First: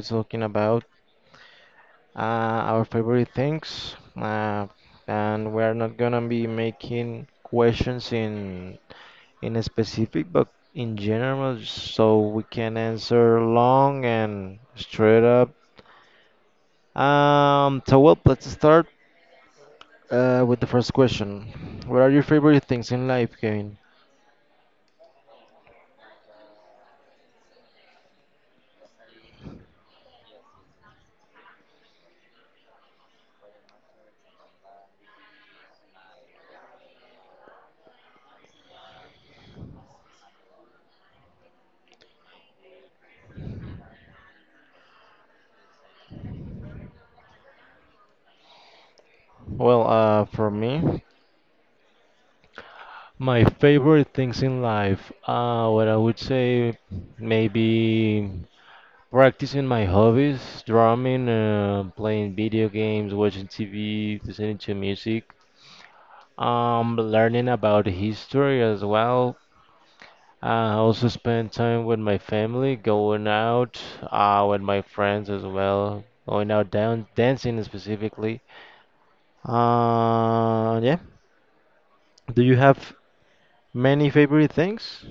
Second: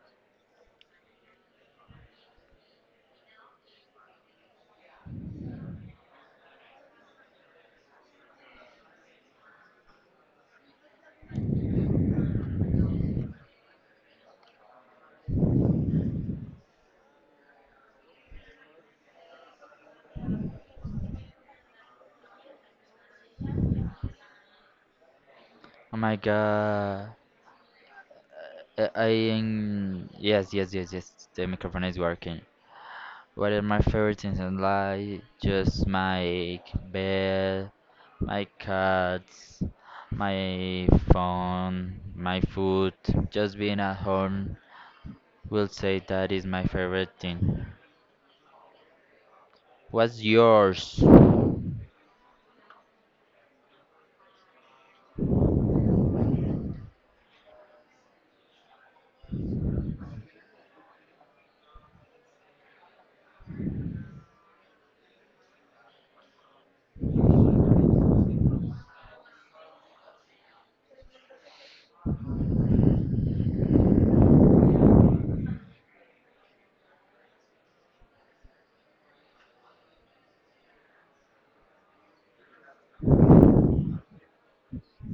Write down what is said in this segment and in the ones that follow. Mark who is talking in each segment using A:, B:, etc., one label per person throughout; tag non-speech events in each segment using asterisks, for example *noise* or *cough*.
A: talking about our favorite things, and we're not gonna be making questions in a specific, but in general, so we can answer long and straight up. Let's start. With the first question, what are your favorite things in life, Kevin?
B: Oh my god. I yes, yes, yes, yes. The microphone is working. What are my favorite things in life? Just my bed, my cats, my phone, my food. Just being at home will say that is my favorite thing. What's
A: For
B: yours?
A: me, my favorite things in life, what I would say, maybe practicing my hobbies, drumming, playing video games, watching TV, listening to music, learning about history as well. I also spend time with my family, going out, with my friends as well, going out down dancing specifically. Yeah. Do you have many favorite things?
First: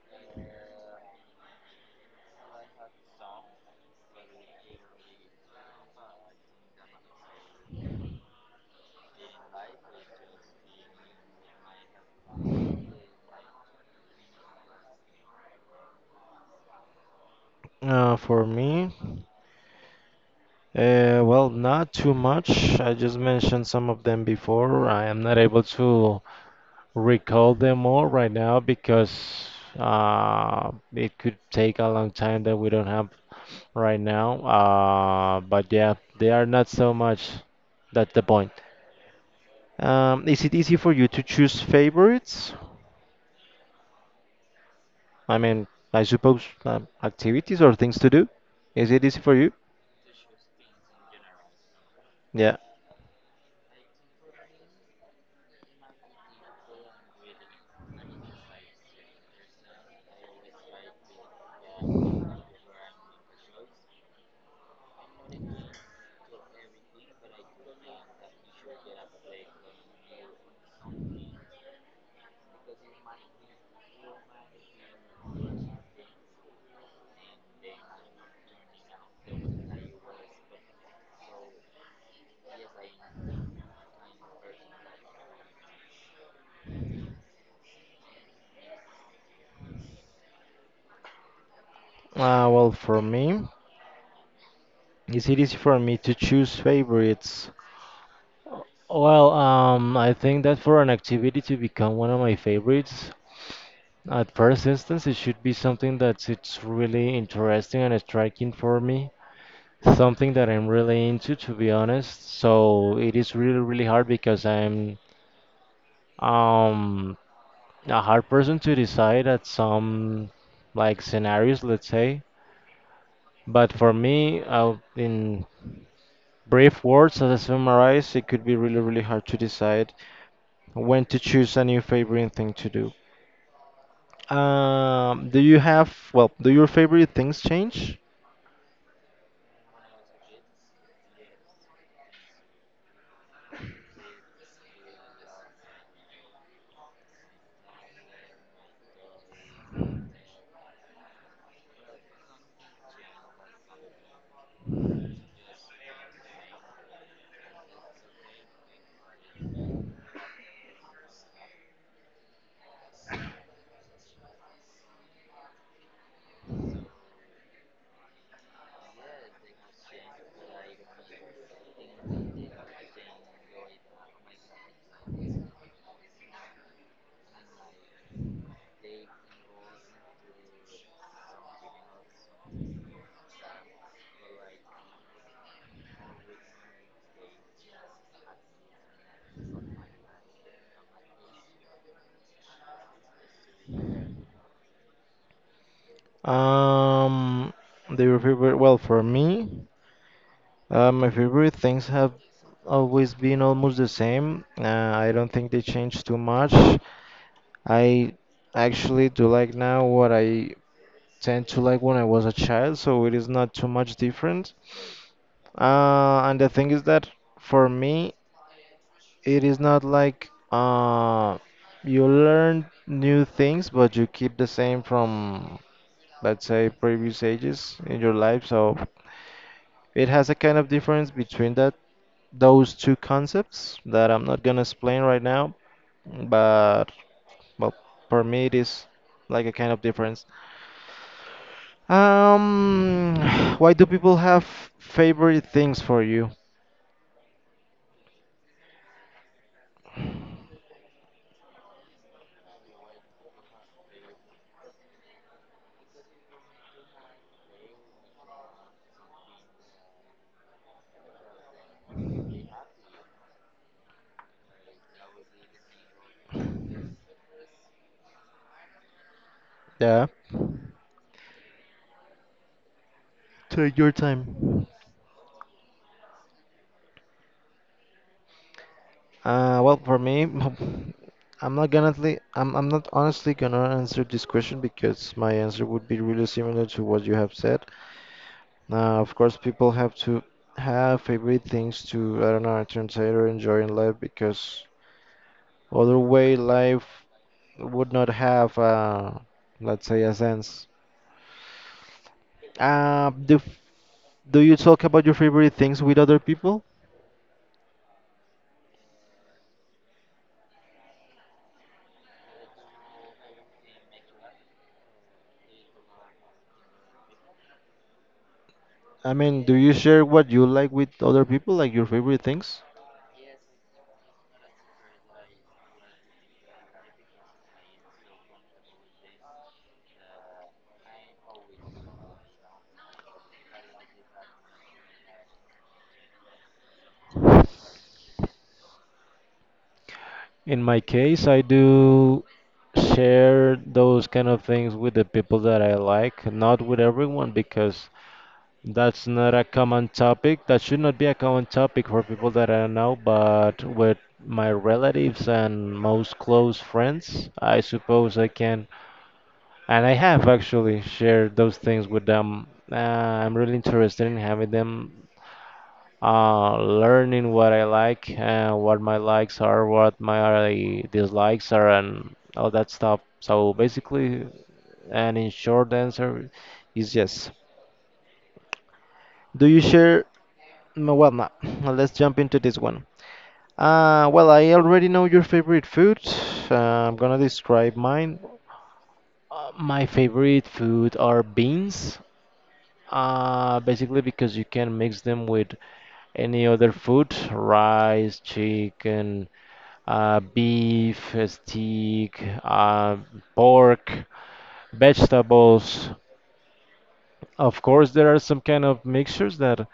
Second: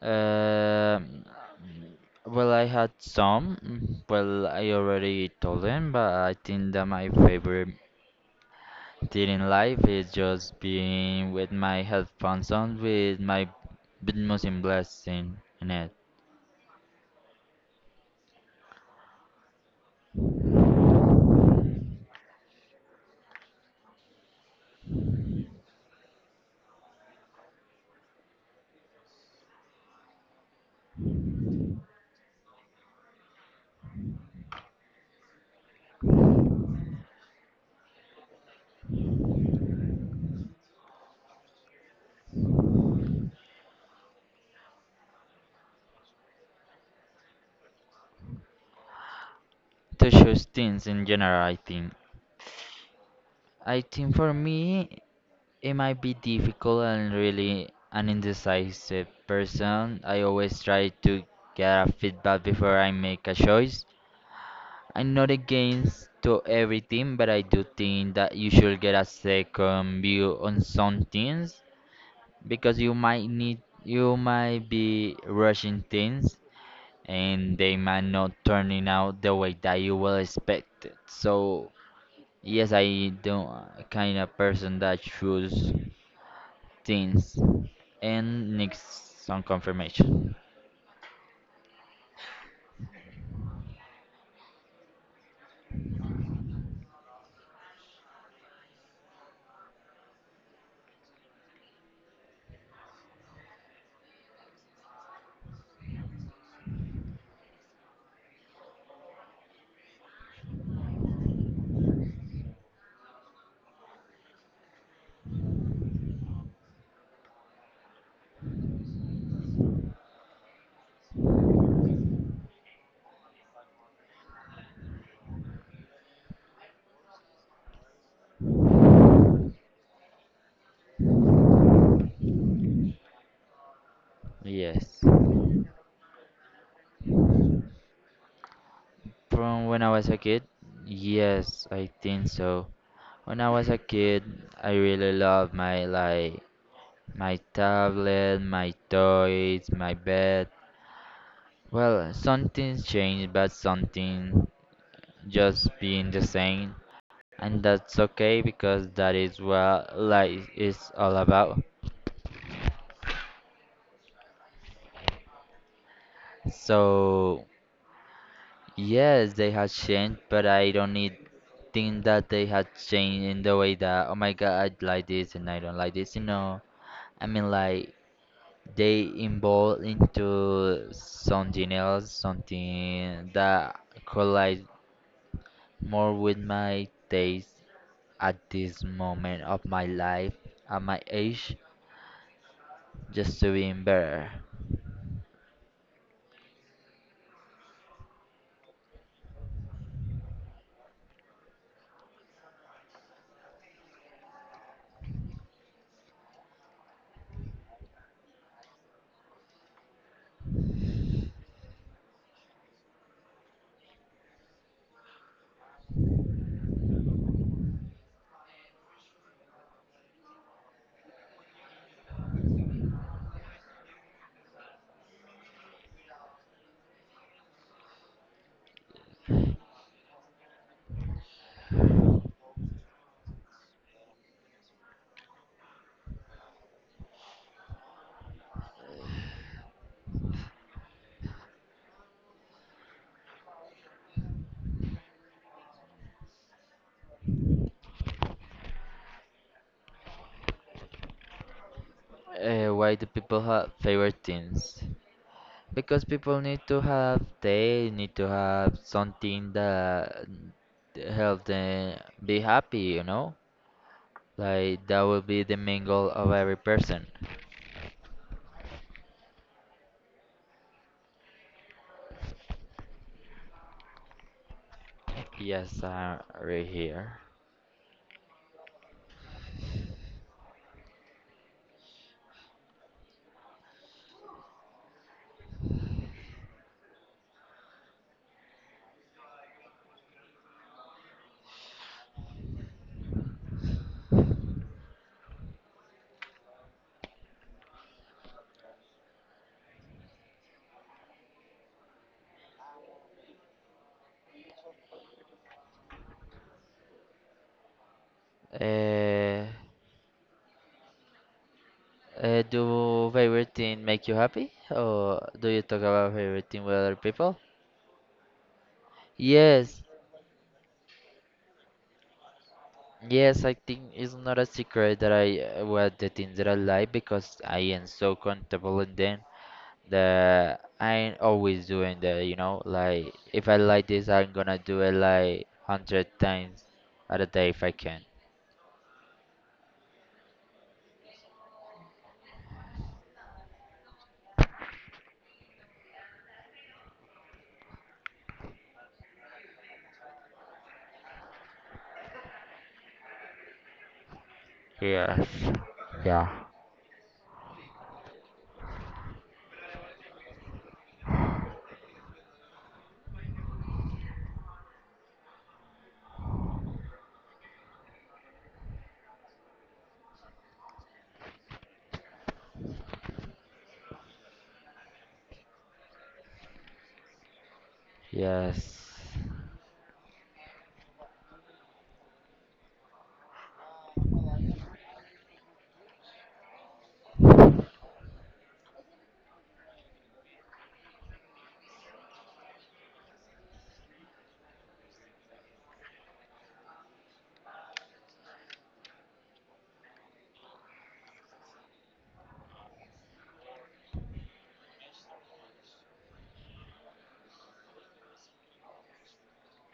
B: Um, well, I had some. Well, I already told them, but I think that my favorite dating life is just being with my headphones on with my with Muslim blessing in it.
A: Uh, for me, well, not too much. I just mentioned some of them before. I am not able to recall them all right now because it could take a long time that we don't have right now. But yeah, they are not so much. That's the point. Is it easy for you to choose favorites? I mean, I suppose activities or things to do. Is it easy for you?
B: To choose things in general, I think.
A: Yeah.
B: I think for me, it might be difficult and really an indecisive person. I always try to get a feedback before I make a choice. I'm not against to everything, but I do think that you should get a second view on some things because you might be rushing things and they might not turning out the way that you will expect it. So yes, I don't kind of person that choose things and needs some confirmation.
A: For me, is it easy for me to choose favorites? I think that for an activity to become one of my favorites, at first instance, it should be something that it's really interesting and striking for me. Something that I'm really into, to be honest. So it is really, really hard because I'm um a hard person to decide at some like scenarios, let's say. But for me, in brief words, as I summarize, it could be really, really hard to decide when to choose a new favorite thing to do.
B: Yes,
A: Do your favorite things change?
B: from when I was a kid. Yes, I think so. When I was a kid, I really loved my like my tablet, my toys, my bed. Well, something's changed, but something just being the same, and that's okay because that is what life is all about. So, yes, they have changed, but I don't need think that they have changed in the way that oh my god, I like this and I don't like this. You know, I mean like they evolve into something else, something that collides more with my taste at this moment of my life, at my age, just to be better.
A: Um, do your favorite, well, For me, my favorite things have always been almost the same. I don't think they change too much. I actually do like now what I tend to like when I was a child, so it is not too much different. And the thing is that for me, it is not like you learn new things, but you keep the same from, let's say, previous ages in your life. So it has a kind of difference between that those two concepts that I'm not gonna explain right now, but well, for me it is like a kind of difference. Um, *sighs* why do people have favorite things for you?
B: Why do people have favorite things? Because people need to have they need to have something that help them be happy, you know? Like that will be the main goal of every person.
A: Yeah. Take your time.
B: Yes, I'm right here.
A: For me, *laughs* I'm not honestly gonna answer this question because my answer would be really similar to what you have said. Now, of course, people have to have favorite things to, I don't know, entertain or enjoy in life because other way life would not have, let's say, a sense. The Do you talk about your favorite things with other people?
B: Uh, do favorite thing make you happy, or do you talk about favorite thing with other people?
A: I mean, do you
B: Yes,
A: share what you like with other people, like your favorite things?
B: yes, I think it's not a secret that I what the things that I like because I am so comfortable in them that I ain't always doing that, you know? Like if I like this I'm gonna do it like 100 times at a day if I can.
A: In my case, I do share those kind of things with the people that I like, not with everyone, because that's not a common topic. That should not be a common topic for people that I know, but with my relatives
B: Yes.
A: and
B: *laughs*
A: most
B: Yeah.
A: close friends, I suppose I can, and I have actually shared those things with them. I'm really interested in having them learning what I like and what my likes are, what my dislikes are, and all that stuff. So basically, and in short answer is yes.
B: Yes.
A: Do you share? No, Well, no. no, Let's jump into this one. Well, I already know your favorite food. Uh, I'm gonna describe mine. My favorite food are beans. Basically because you can mix them with any other food, rice, chicken, beef, steak, pork, vegetables. Of course, there are some kind of mixtures that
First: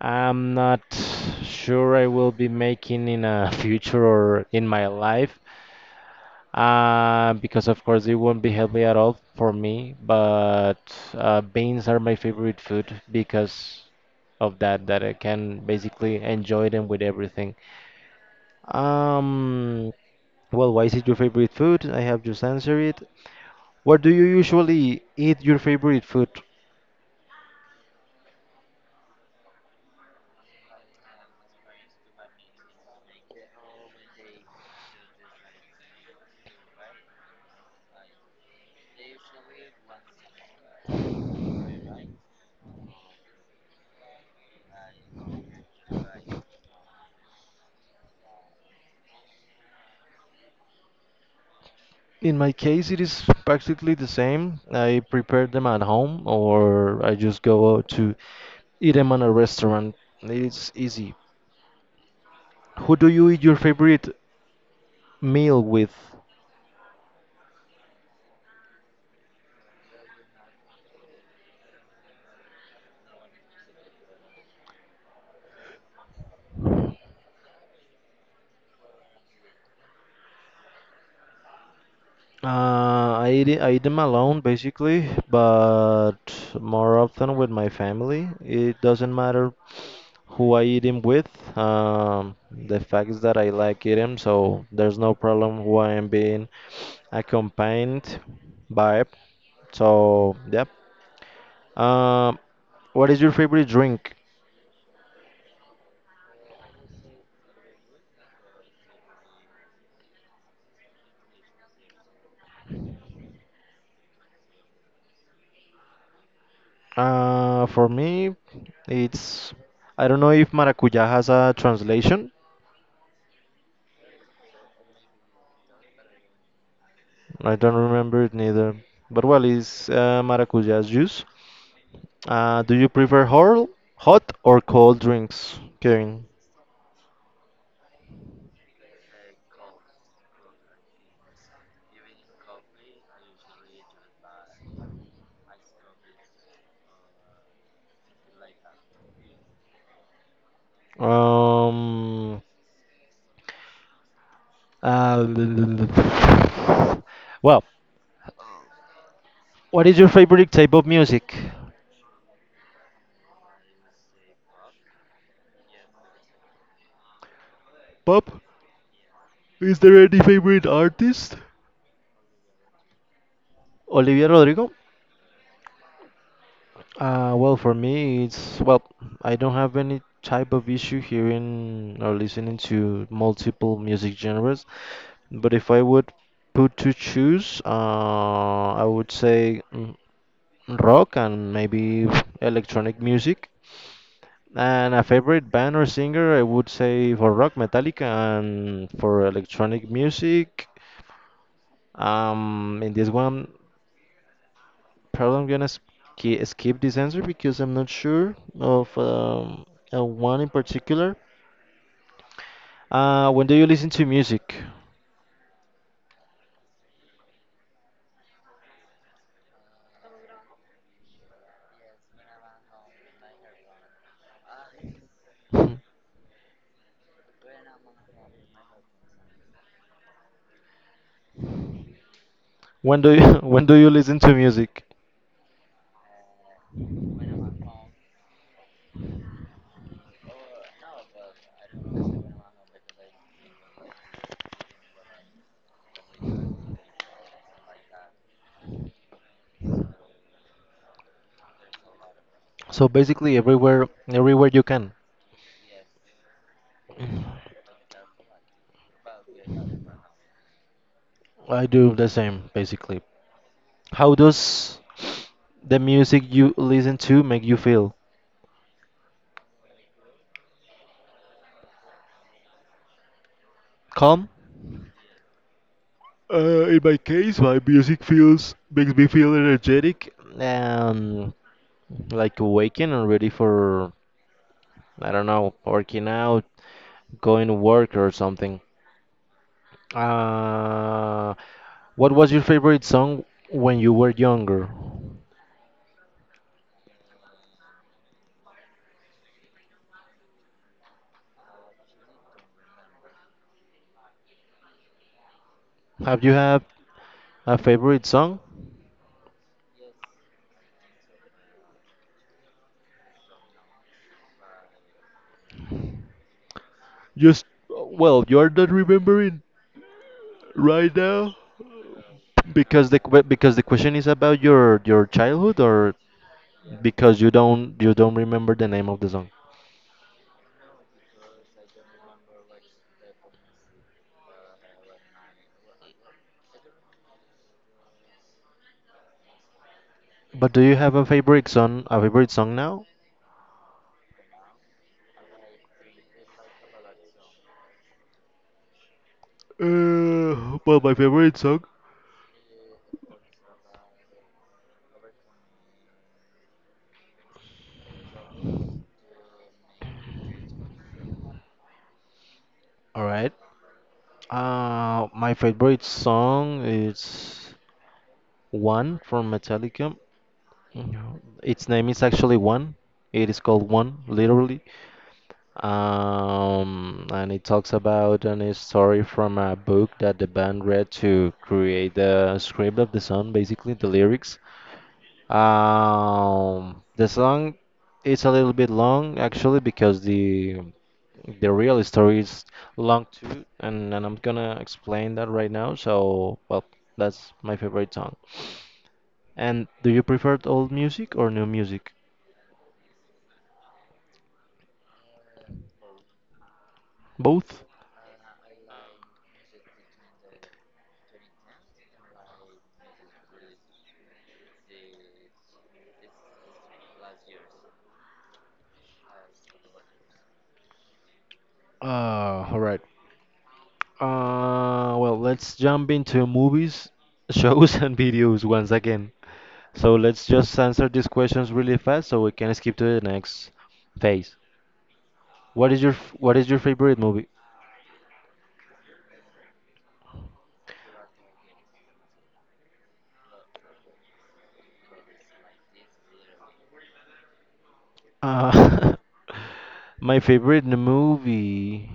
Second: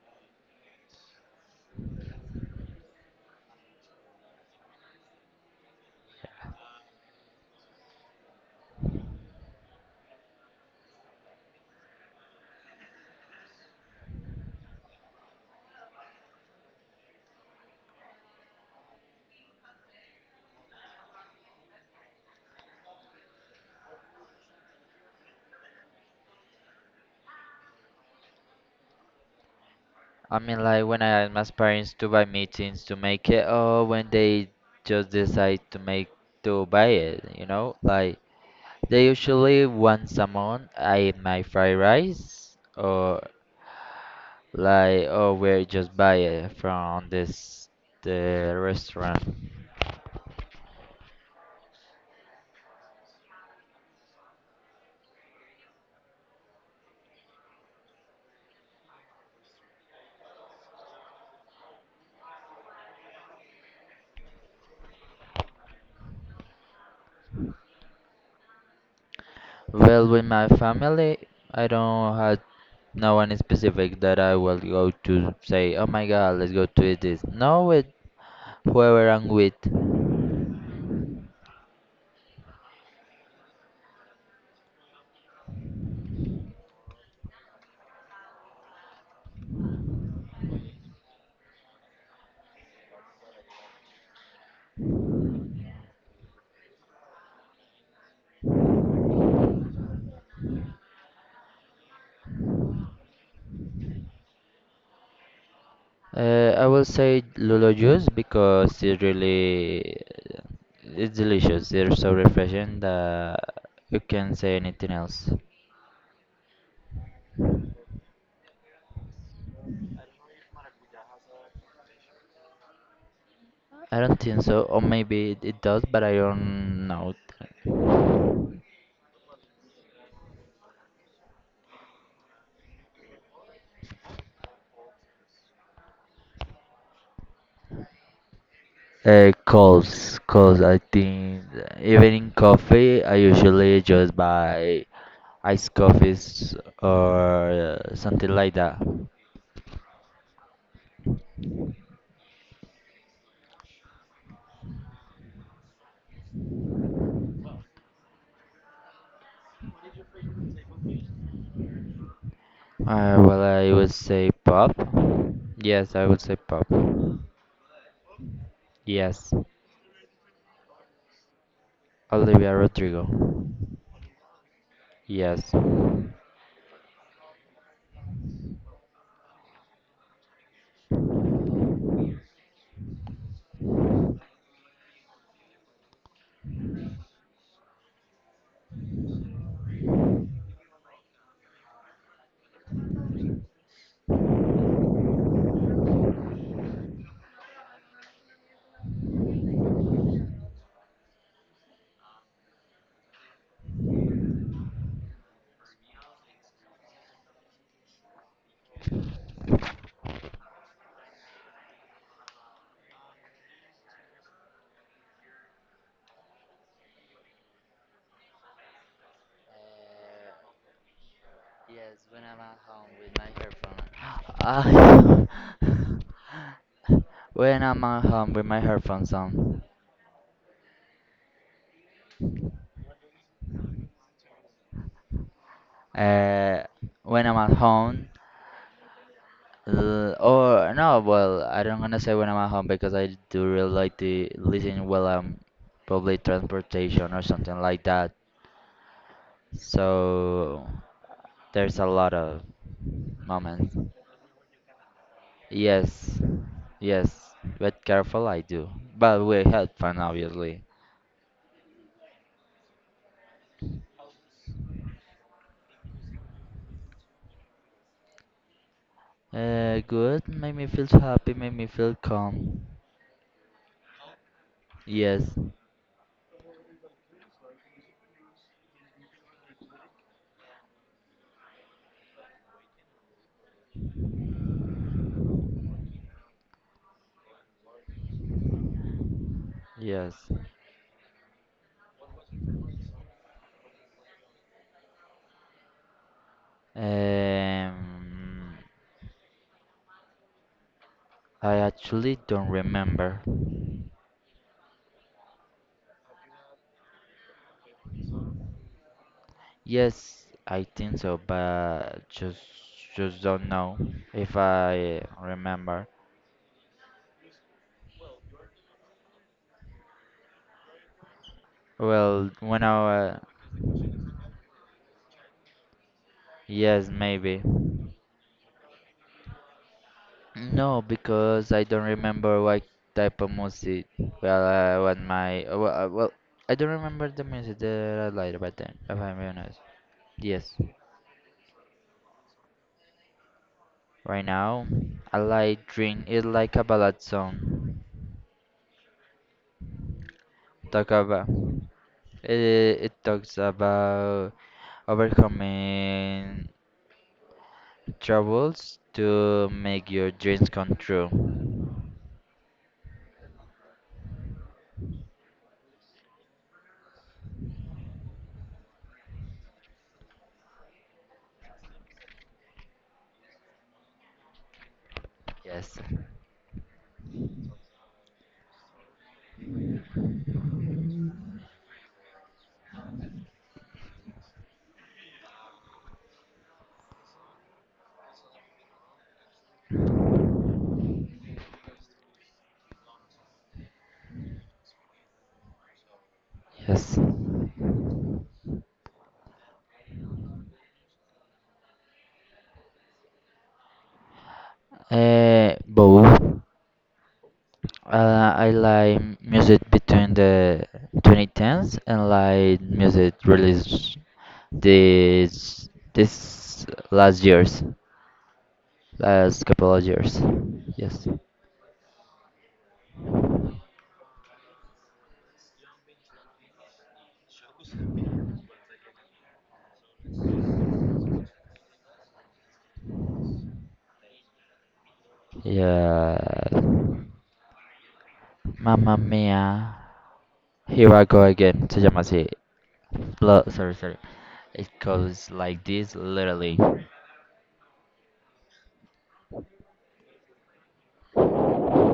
A: I'm not sure I will be making in a *laughs* future or in my life, because of course it won't be healthy at all for me. But beans are my favorite food because of that, that I can basically enjoy them with everything. Um, why is it your favorite food? I have just answered it. What do you usually eat your favorite food?
B: I mean like when I ask my parents to buy me things to make it or when they just decide to make to buy it, you know? Like they usually once a month. I eat my fried rice, or like, or we just buy it from this the restaurant.
A: In my case, it is practically the same. I prepare them at home or I just go out to eat them at a restaurant. It's easy. Who do you eat your favorite meal with?
B: Well, with my family, I don't have no one specific that I will go to say, oh my god, let's go to eat this. No, with whoever I'm with.
A: I eat them alone basically, but more often with my family. It doesn't matter who I eat them with. The fact is that I like eating, so there's no problem who I am being accompanied vibe. So, yeah. Um, what is your favorite drink?
B: I will say lulo juice because it really it's delicious. It's so refreshing that you can't say anything else.
A: For me, it's I don't know if maracuya has a translation.
B: I don't think so, or maybe it does, but I don't know.
A: I don't remember it neither. But well, it's Maracuya juice. Do you prefer hot or cold drinks, Kevin?
B: Calls, calls. I think even in coffee, I usually just buy iced coffees or something like that.
A: Um, uh, well, what is your favorite type of music?
B: I would say pop. Yes, I would say pop.
A: Pop?
B: Yes,
A: Is there any favorite artist?
B: Olivia Rodrigo.
A: Olivia Rodrigo?
B: Yes.
A: Well, for me, it's well, I don't have any type of issue hearing or listening to multiple music genres, but if I would put to choose, I would say rock and maybe electronic music. And a favorite band or singer, I would say for rock, Metallica, and for electronic music, in this one, probably I'm gonna ski skip this answer because I'm not sure of one in particular. When do you listen to music?
B: Ah,
A: *laughs*
B: *laughs* when I'm at home with my headphones on.
A: When do you *laughs* when do you listen to music?
B: uh, when I'm at home, l- or no, well, I don't gonna say when I'm at home because I do really like to listen while I'm public transportation or something like that. So there's a lot of
A: So basically
B: moments.
A: everywhere you can.
B: Yes, yes, but careful I do. But we with fun obviously.
A: I do the same basically. How does the music you listen to make you feel?
B: Good, made me feel happy, made me feel calm.
A: Calm?
B: Yes,
A: In my case, my music feels makes me feel energetic and like awakened and ready for I don't know working out, going to work or something.
B: yes.
A: Uh, what was your favorite song when you were younger?
B: Um, I actually don't remember.
A: Have you had a favorite song?
B: Yes, I think so, but just don't know if I remember.
A: Just, well, you're not remembering right now.
B: Well, wa-
A: Because the question is about your childhood or
B: yes,
A: because you
B: maybe.
A: don't you don't remember the name of the song.
B: No, because I don't remember what type of music. Well, I don't remember the music that I like back then, if I'm being honest. Yes,
A: But do you have a favorite song now?
B: right now I like Dream. It's like a ballad song.
A: Well, my
B: Talk about
A: favorite song.
B: it talks about overcoming troubles to make your dreams come true.
A: All right. My favorite song is One from Metallica. No, its name is actually One. It is called One, literally.
B: Yes.
A: And it talks about an story from a book that the band read to create the script of the song, basically the lyrics. The song is a little bit long actually because the real story is long too, and I'm gonna explain that right now. So, well,
B: Yes.
A: that's my favorite song. And do you prefer old music or new music?
B: Both.
A: Both?
B: I like music between the 2010s and like music released this last years, last couple of years. Yes.
A: Uh, all right. Let's jump into movies, *laughs* shows, and videos once again. So let's just answer these questions really fast so we can skip to the next phase. What is your
B: Yeah.
A: favorite movie?
B: Mamma mia. Here I go again. Se llama así. Lo- sorry, sorry. It goes like this, literally.
A: Uh, *laughs* my favorite movie.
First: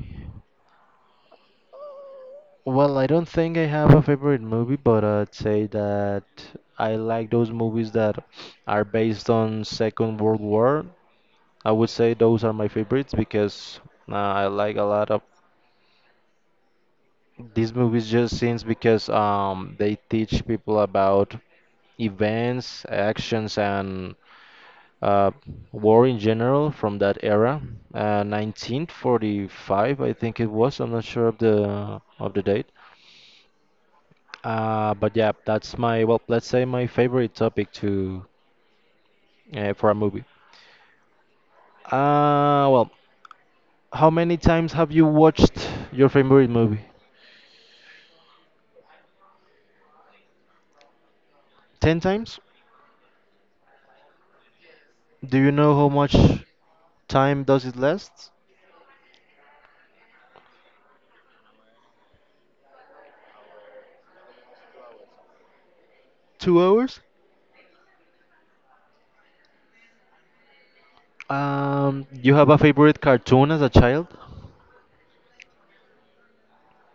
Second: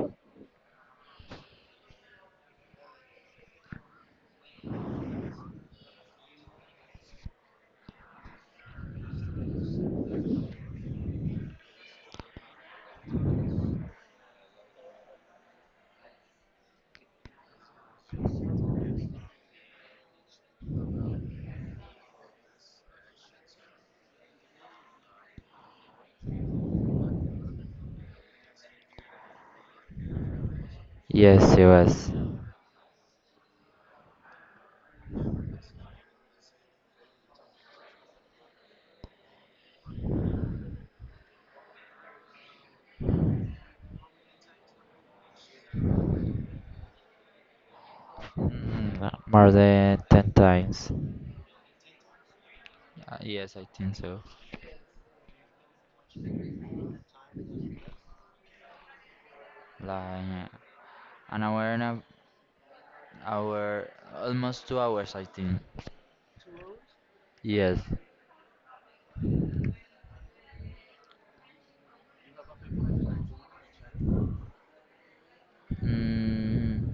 A: Well, I don't think I have a favorite movie, but I'd say that I like those movies that are based on Second World War. I would say those are my favorites because I like a lot of these movies just seems because they teach people about events, actions, and uh, war in general from that era. 1945, I think it was. I'm not sure of
B: Yes, it
A: the
B: was.
A: of the date. But yeah, that's my well, let's say my favorite topic to for a movie. Well, how many times have you watched your favorite movie?
B: Mm, more than 10 times.
A: 10 times?
B: Yes, I think so.
A: Do you know how much time does it last?
B: Like an hour and a hour, almost 2 hours, I think.
A: 2 hours?
B: Yes.
A: You have a favorite cartoon as a child?
B: Mm,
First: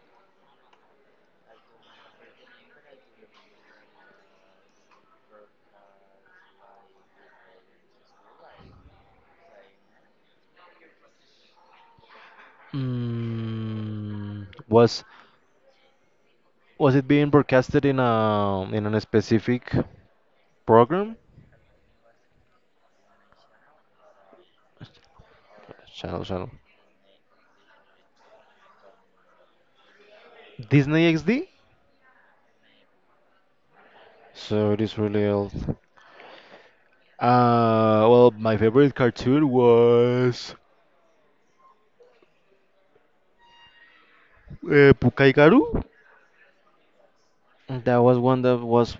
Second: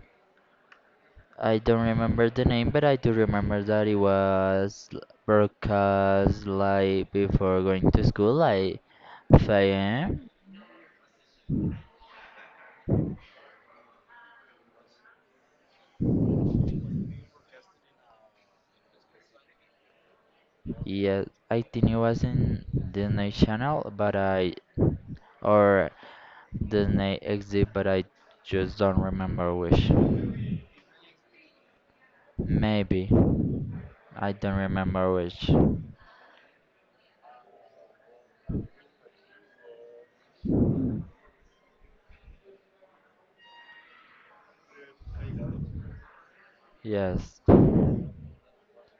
B: I don't remember the name, but I do remember that it was l- broadcast like before going to school, like 5 a.m.
A: Mm, was it being broadcasted in a specific program?
B: Yes, I think it was in Disney Channel, but I or
A: Channel.
B: The name exists, but I just don't remember which.
A: Disney XD?
B: Maybe. I don't
A: So it is
B: remember
A: really
B: which.
A: old. My favorite cartoon was Pukai Garu.
B: Yes.
A: That was one that was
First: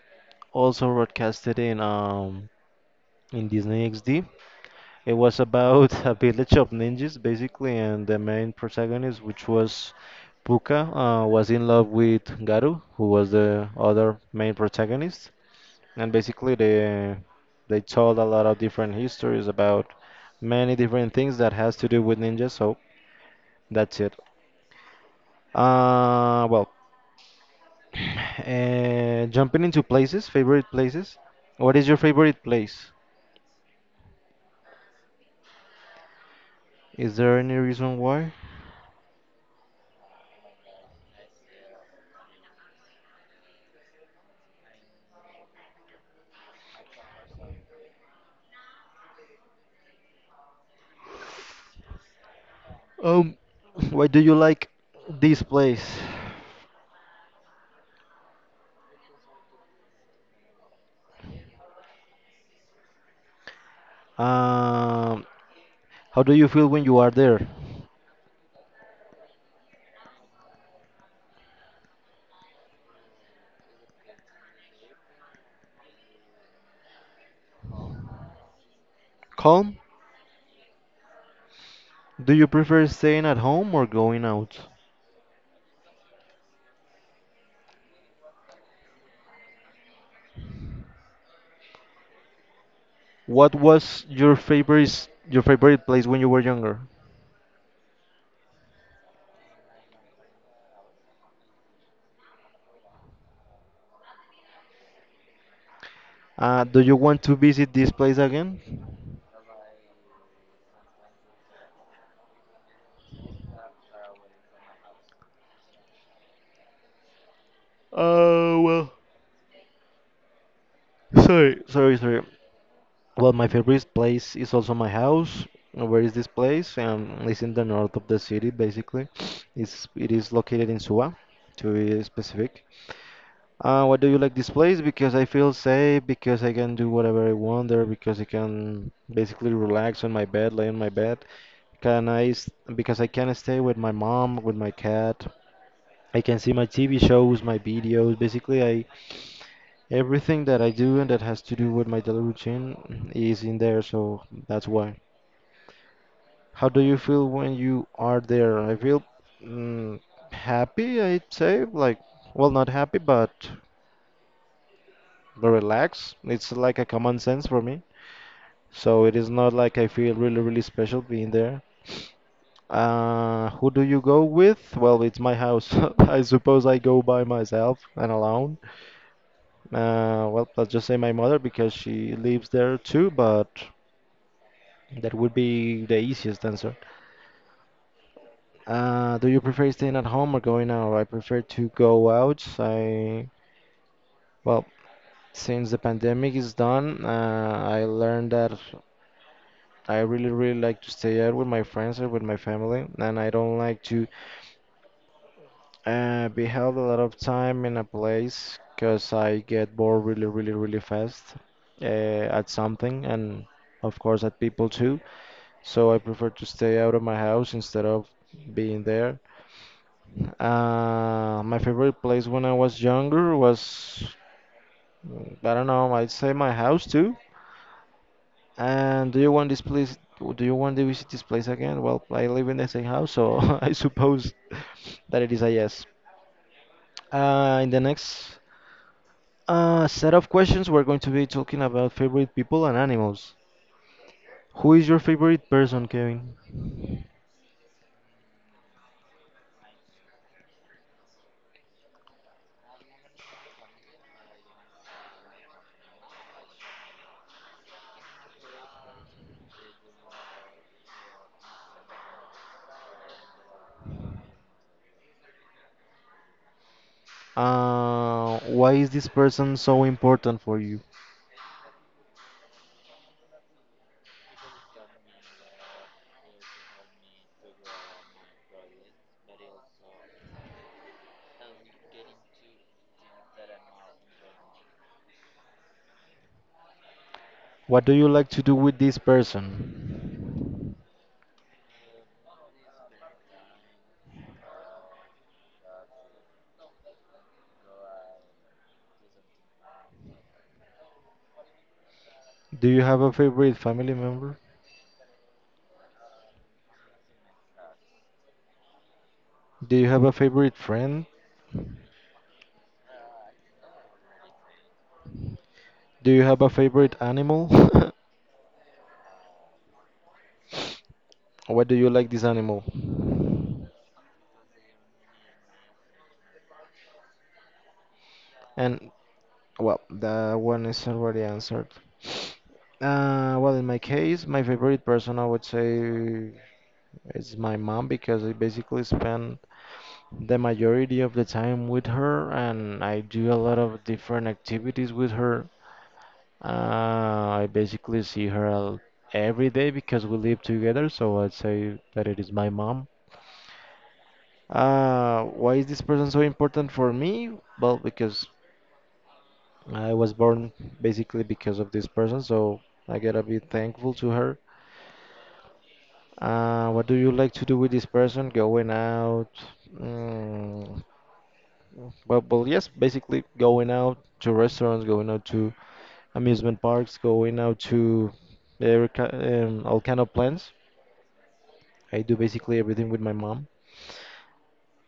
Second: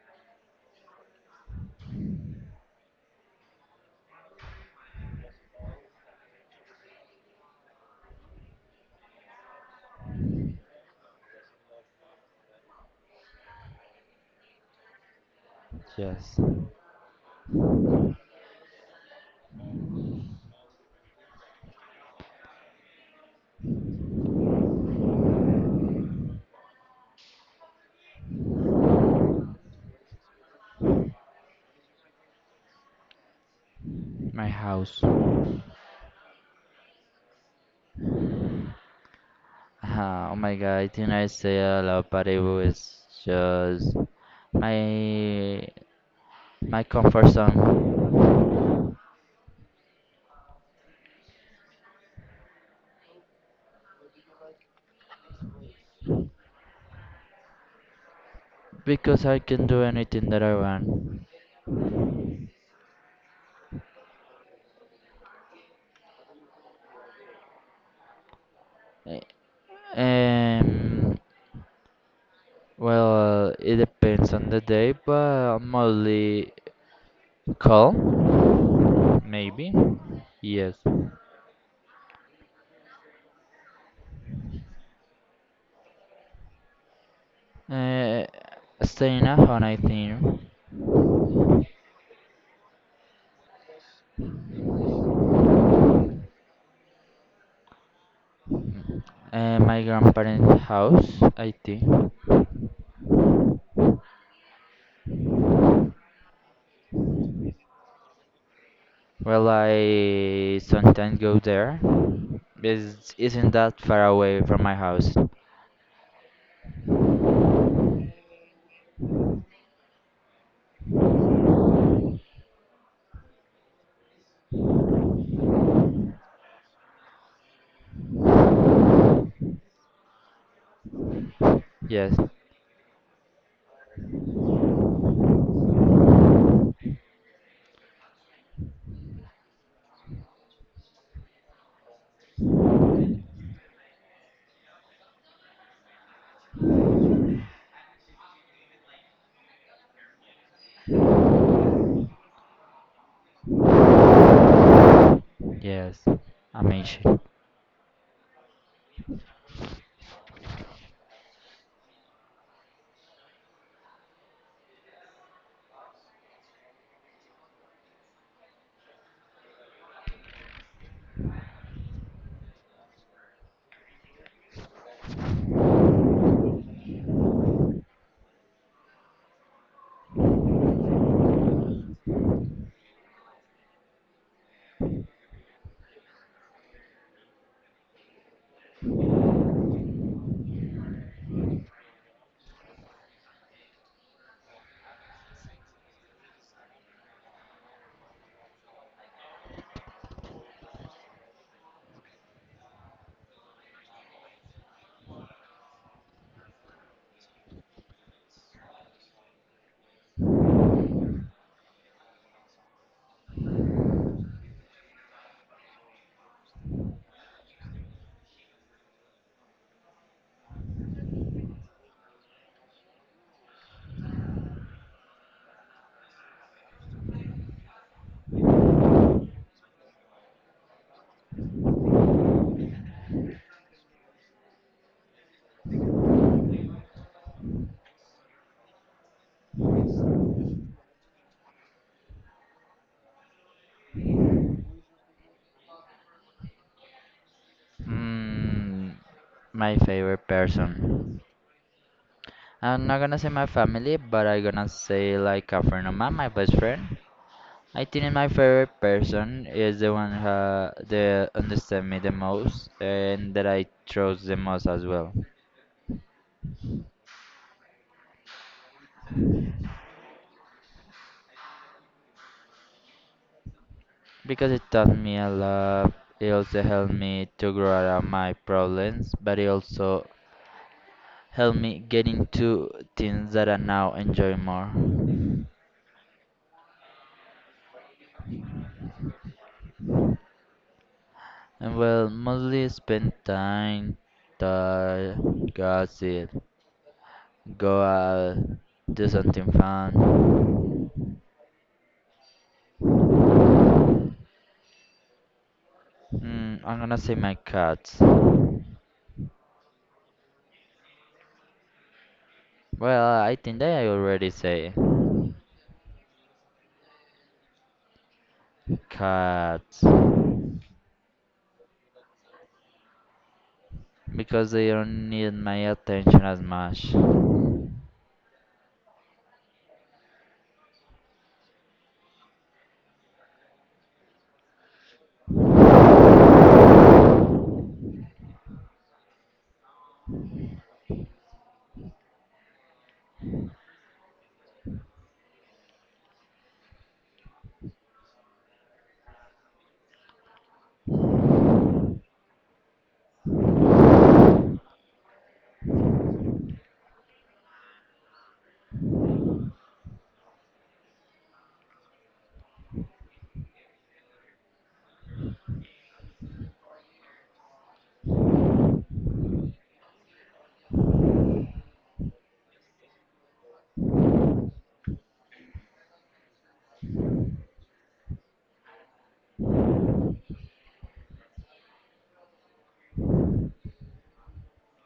A: also broadcasted in Disney XD. It was about *laughs* a village of ninjas, basically, and the main protagonist, which was Puka, was in love with Garu, who was the other main protagonist. And
B: Yes.
A: basically, they told a lot of different histories about many different things that has to do with ninjas. So that's it. Uh, well, Jumping into places, favorite places. What is your favorite place?
B: My house.
A: Is there any reason why?
B: Oh my god, I think I say a lot, but it was just my my comfort zone
A: Um, why do you like this place?
B: because I can do anything that I want.
A: Um, how do you feel when you are there?
B: Eh, Um, it depends on the day, but I'm mostly calm, maybe.
A: Calm?
B: Yes.
A: Do you prefer staying at home or going out?
B: Uh, Staying at home, I think.
A: What was your favorite place when you were younger?
B: My grandparents' house, I think.
A: Do you want to visit this place again?
B: Well, I sometimes go there. It's not that far away from my house.
A: Hey, sorry. Well, my favorite place is also my house. Where is this place? It's in the north of the city, basically. It is located in Suba, to be
B: Yes,
A: specific. Why do you like this place? Because I feel safe, because I can do whatever I want there, because I can basically relax on my bed, lay on my bed. Because I can stay with my mom, with my cat. I can see my TV shows, my videos. Basically, I everything that I do and that has to do with my daily routine is in there, so that's why.
B: yes.
A: How do you
B: Amazing.
A: feel when you are there? I feel mm, happy, I'd say, well, not happy, but relaxed. It's like a common sense for me. So it is not like I feel really, really special being there. Who do you go with? Well, it's my house. *laughs* I suppose I go by myself and alone. Well, let's just say my mother because she lives there too, but that would be the easiest answer. Do you prefer staying at home or going out? I prefer to go out. Well, since the pandemic is done, I learned that I really, really like to stay out with my friends or with my family, and I don't like to be held a lot of time in a place because I get bored really, really, really fast at something, and of course at people too. So I prefer to stay out of my house instead of being there. My favorite place when I was younger was, I don't know, I'd say my house too. And do you want this place? Do you want to visit this place again? Well, I live in the same house, so *laughs* I suppose that it is a yes. In the next A set of questions. We're going to be talking about favorite people and animals. Who is your favorite person, Kevin?
B: Mm, my favorite person. I'm not gonna say my family, but I gonna say like a friend of mine, my best friend. I think my favorite person is the one who that understand me the most and that I trust the most as well.
A: Why is this person so important for you?
B: Because it taught me a lot. It also helped me to grow out of my problems, but it also helped me get into things that I now enjoy more.
A: What do you like to do with this person?
B: And well, mostly spend time, talk, gossip, go out, do something fun.
A: Do you have a favorite family member?
B: Mm, I'm gonna say my cats. Well,
A: Do you have a favorite friend?
B: I think that I already say
A: Do you have a favorite animal? *laughs*
B: cats
A: What do you like this animal?
B: because they don't need my attention as much. Oh
A: And well, that one is already answered. Well, in my case, my favorite person I would say is my mom because I basically spend the majority of the time with her, and I do a lot of different activities with her. I basically see her every day because we live together, so I'd say that it is my mom. Why is this person so important for me? Well, because I was born basically because of this person, so I gotta be thankful to her. What do you like to do with this person? Going out, mm, But well, yes, basically going out to restaurants, going out to amusement parks, going out to all kind of plans. I do basically everything with my mom.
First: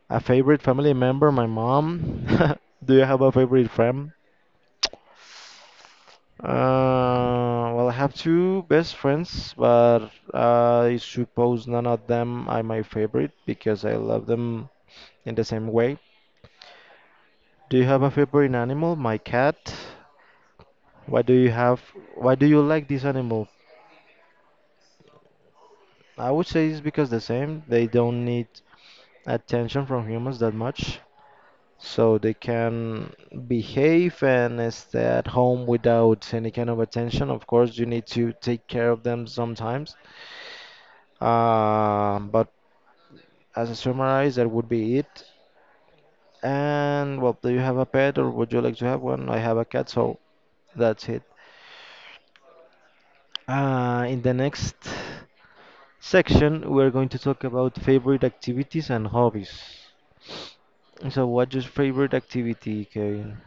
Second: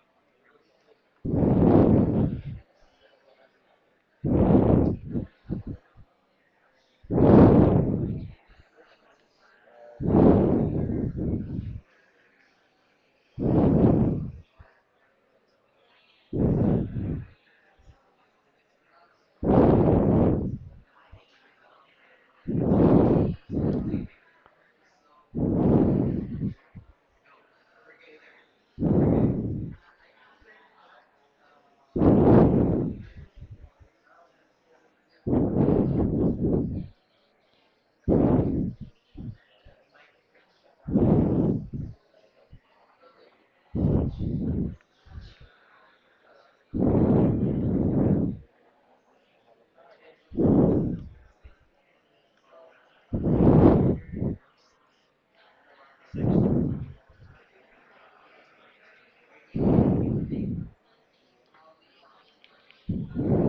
A: A favorite family member, my mom. *laughs* Do you have a favorite friend? Well, I have two best friends, but I suppose none of them are my favorite because I love them in the same way. Do you have a favorite animal? My cat. Why do you have, why do you like this animal? I would say it's because the same. They don't need attention from humans that much. So they can behave and stay at home without any kind of attention. Of course, you need to take care of them sometimes. But as a summarize, that would be it. And well, do you have a pet or would you like to have one? I have a cat, so that's it. In the next. Section, we're going to talk about favorite activities and hobbies. So, what's your favorite activity, Kevin?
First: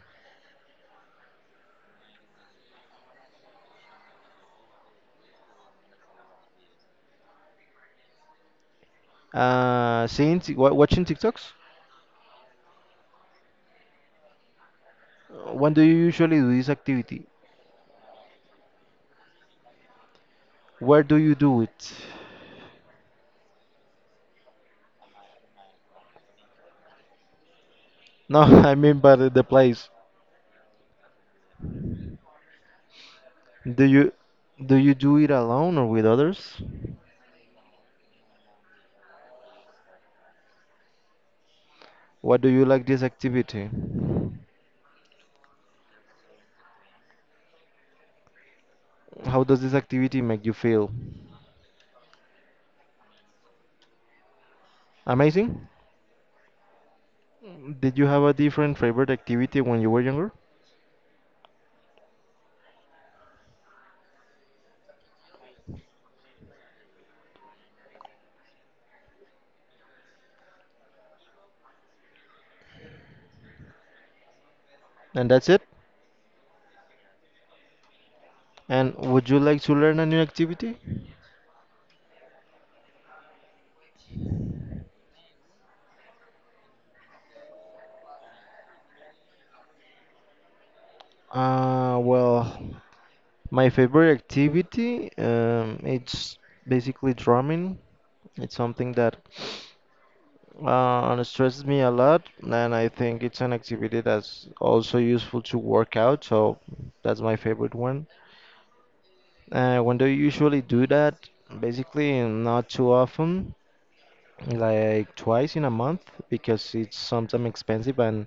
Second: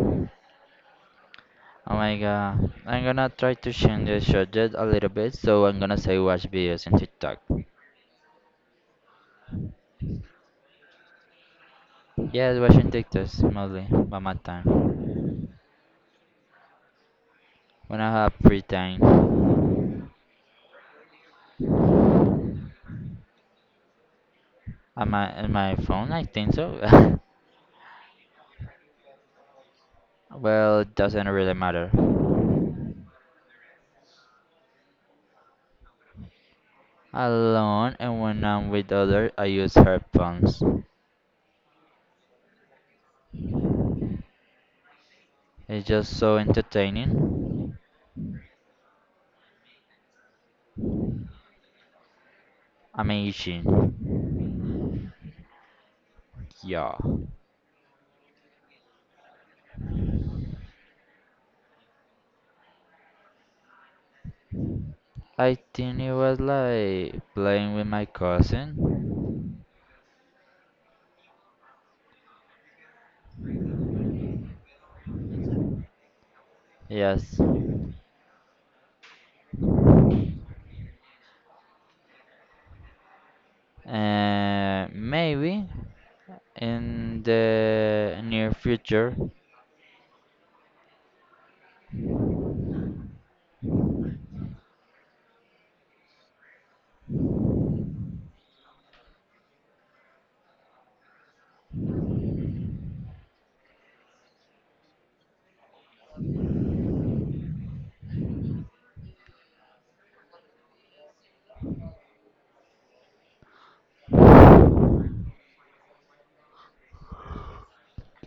B: my god, I'm gonna try to change the subject a little bit, so I'm gonna say watch videos on TikTok.
A: Watching TikToks?
B: Yes, watching TikToks mostly by my time
A: When do you usually do this activity?
B: when I have free time.
A: Where do you do it?
B: On my phone, I think so. *laughs*
A: No, *laughs* I mean by the place.
B: Well, it doesn't really matter.
A: Do you do you do it alone or with others?
B: Alone and when I'm with others, I use headphones.
A: What do you like this activity?
B: It's just so entertaining.
A: How does this activity make you feel?
B: Amazing.
A: Amazing?
B: Yeah.
A: Did you have a different favorite activity when you were younger?
B: I think it was like playing with my cousin.
A: And that's it?
B: Yes.
A: And would you like to learn a new activity?
B: Maybe in the near future,
A: Well, my favorite activity, it's basically drumming. It's something that stresses me a lot, and I think it's an activity that's also useful to work out, so that's my favorite one. When do you usually do that? Basically, not too often, like twice in a month, because it's sometimes expensive and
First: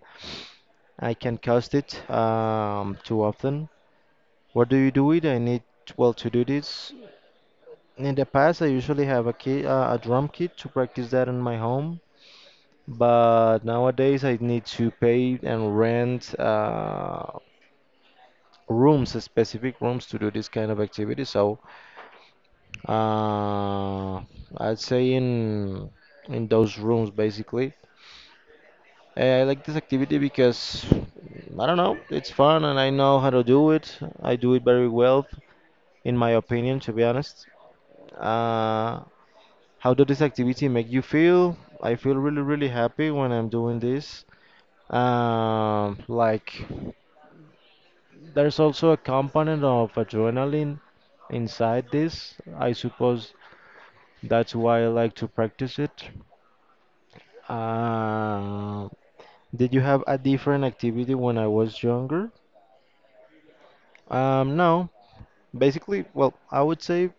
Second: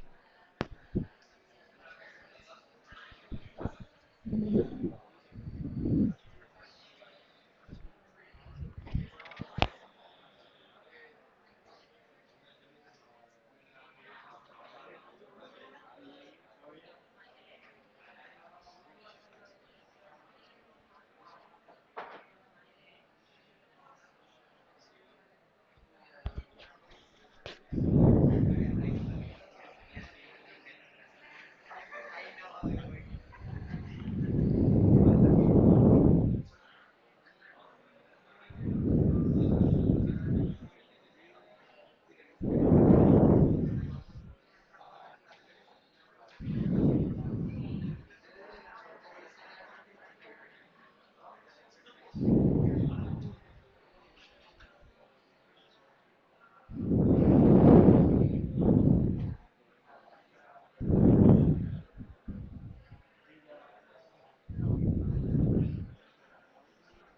A: I can't cost it too often. What do you do with it? Well, to do this. In the past, I usually have a kit, a drum kit to practice that in my home. But nowadays, I need to pay and rent rooms, specific rooms to do this kind of activity. So uh, I'd say in those rooms, basically. Eh, I like this activity because I don't know, it's fun and I know how to do it. I do it very well, in my opinion, to be honest. Uh, How does this activity make you feel? I feel really, really happy when I'm doing this. Um, like, there's also a component of adrenaline inside this. I suppose that's why I like to practice it. Uh, did you have a different activity when I was younger? No. Basically, well, I would say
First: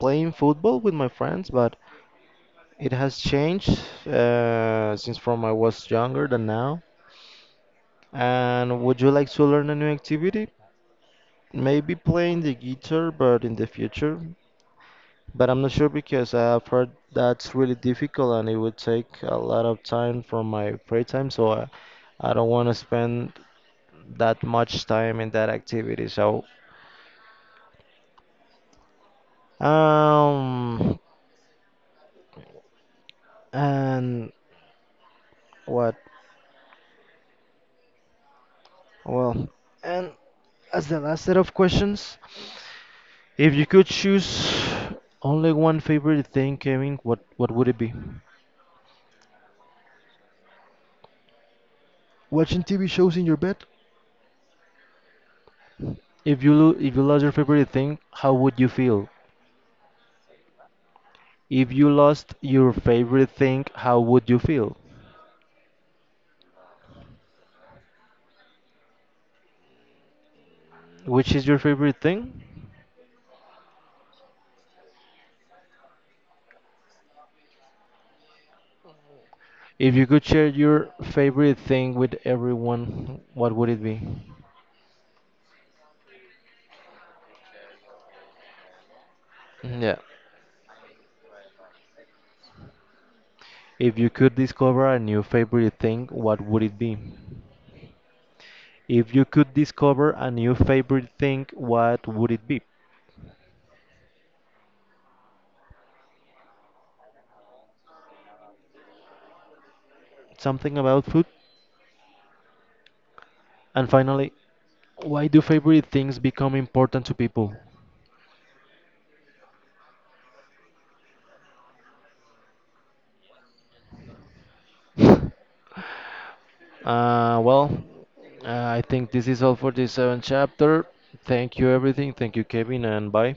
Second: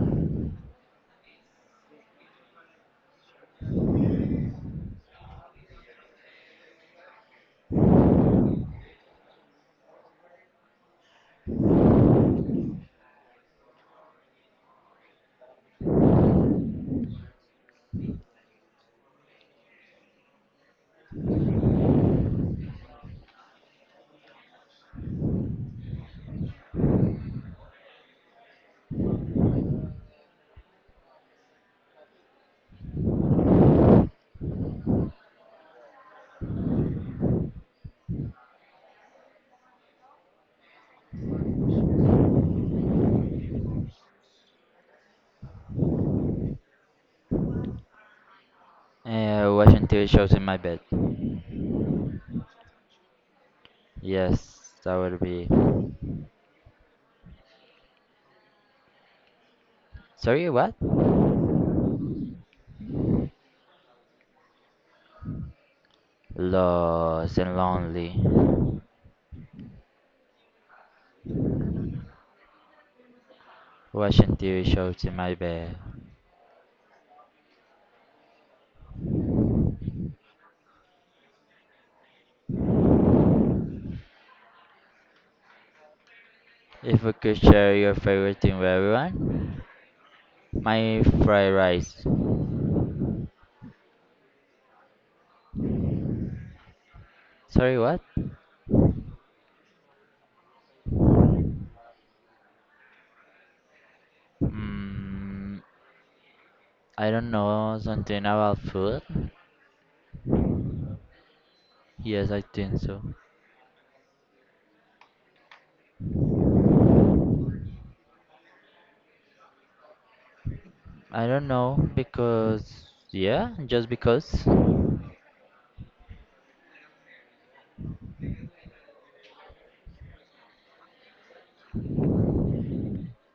A: playing football with my friends, but it has changed since from I was younger than now. And would you like to learn a new activity? Maybe playing the guitar, but in the future. But I'm not sure because I've heard that's really difficult and it would take a lot of time from my free time, I don't want to spend that much time in that activity. So, um, and what? Well, and as the last set of questions, if you could choose only one favorite thing, Kevin, what would it be?
B: watching TV shows in my bed.
A: Watching TV shows in your bed?
B: Yes, that would be.
A: If you lost your favorite thing, how would you feel?
B: Sorry, what?
A: If you lost your favorite thing, how would you feel?
B: Lost and lonely.
A: Which is your favorite thing?
B: Watching TV shows in my bed.
A: If you could share your favorite thing with everyone, what would it be?
B: If you could share your favorite thing with everyone,
A: Yeah.
B: my fried rice.
A: If you could discover a new favorite thing, what would it be?
B: Sorry, what?
A: If you could discover a new favorite thing, what would it be?
B: I don't know, something about food.
A: Something about food?
B: Yes, I think so.
A: And finally, why do favorite things become important to people?
B: I don't know because yeah, just because.
A: *laughs* Uh, well, uh, I think this is all for this seventh chapter. Thank you, everything. Thank you, Kevin, and bye.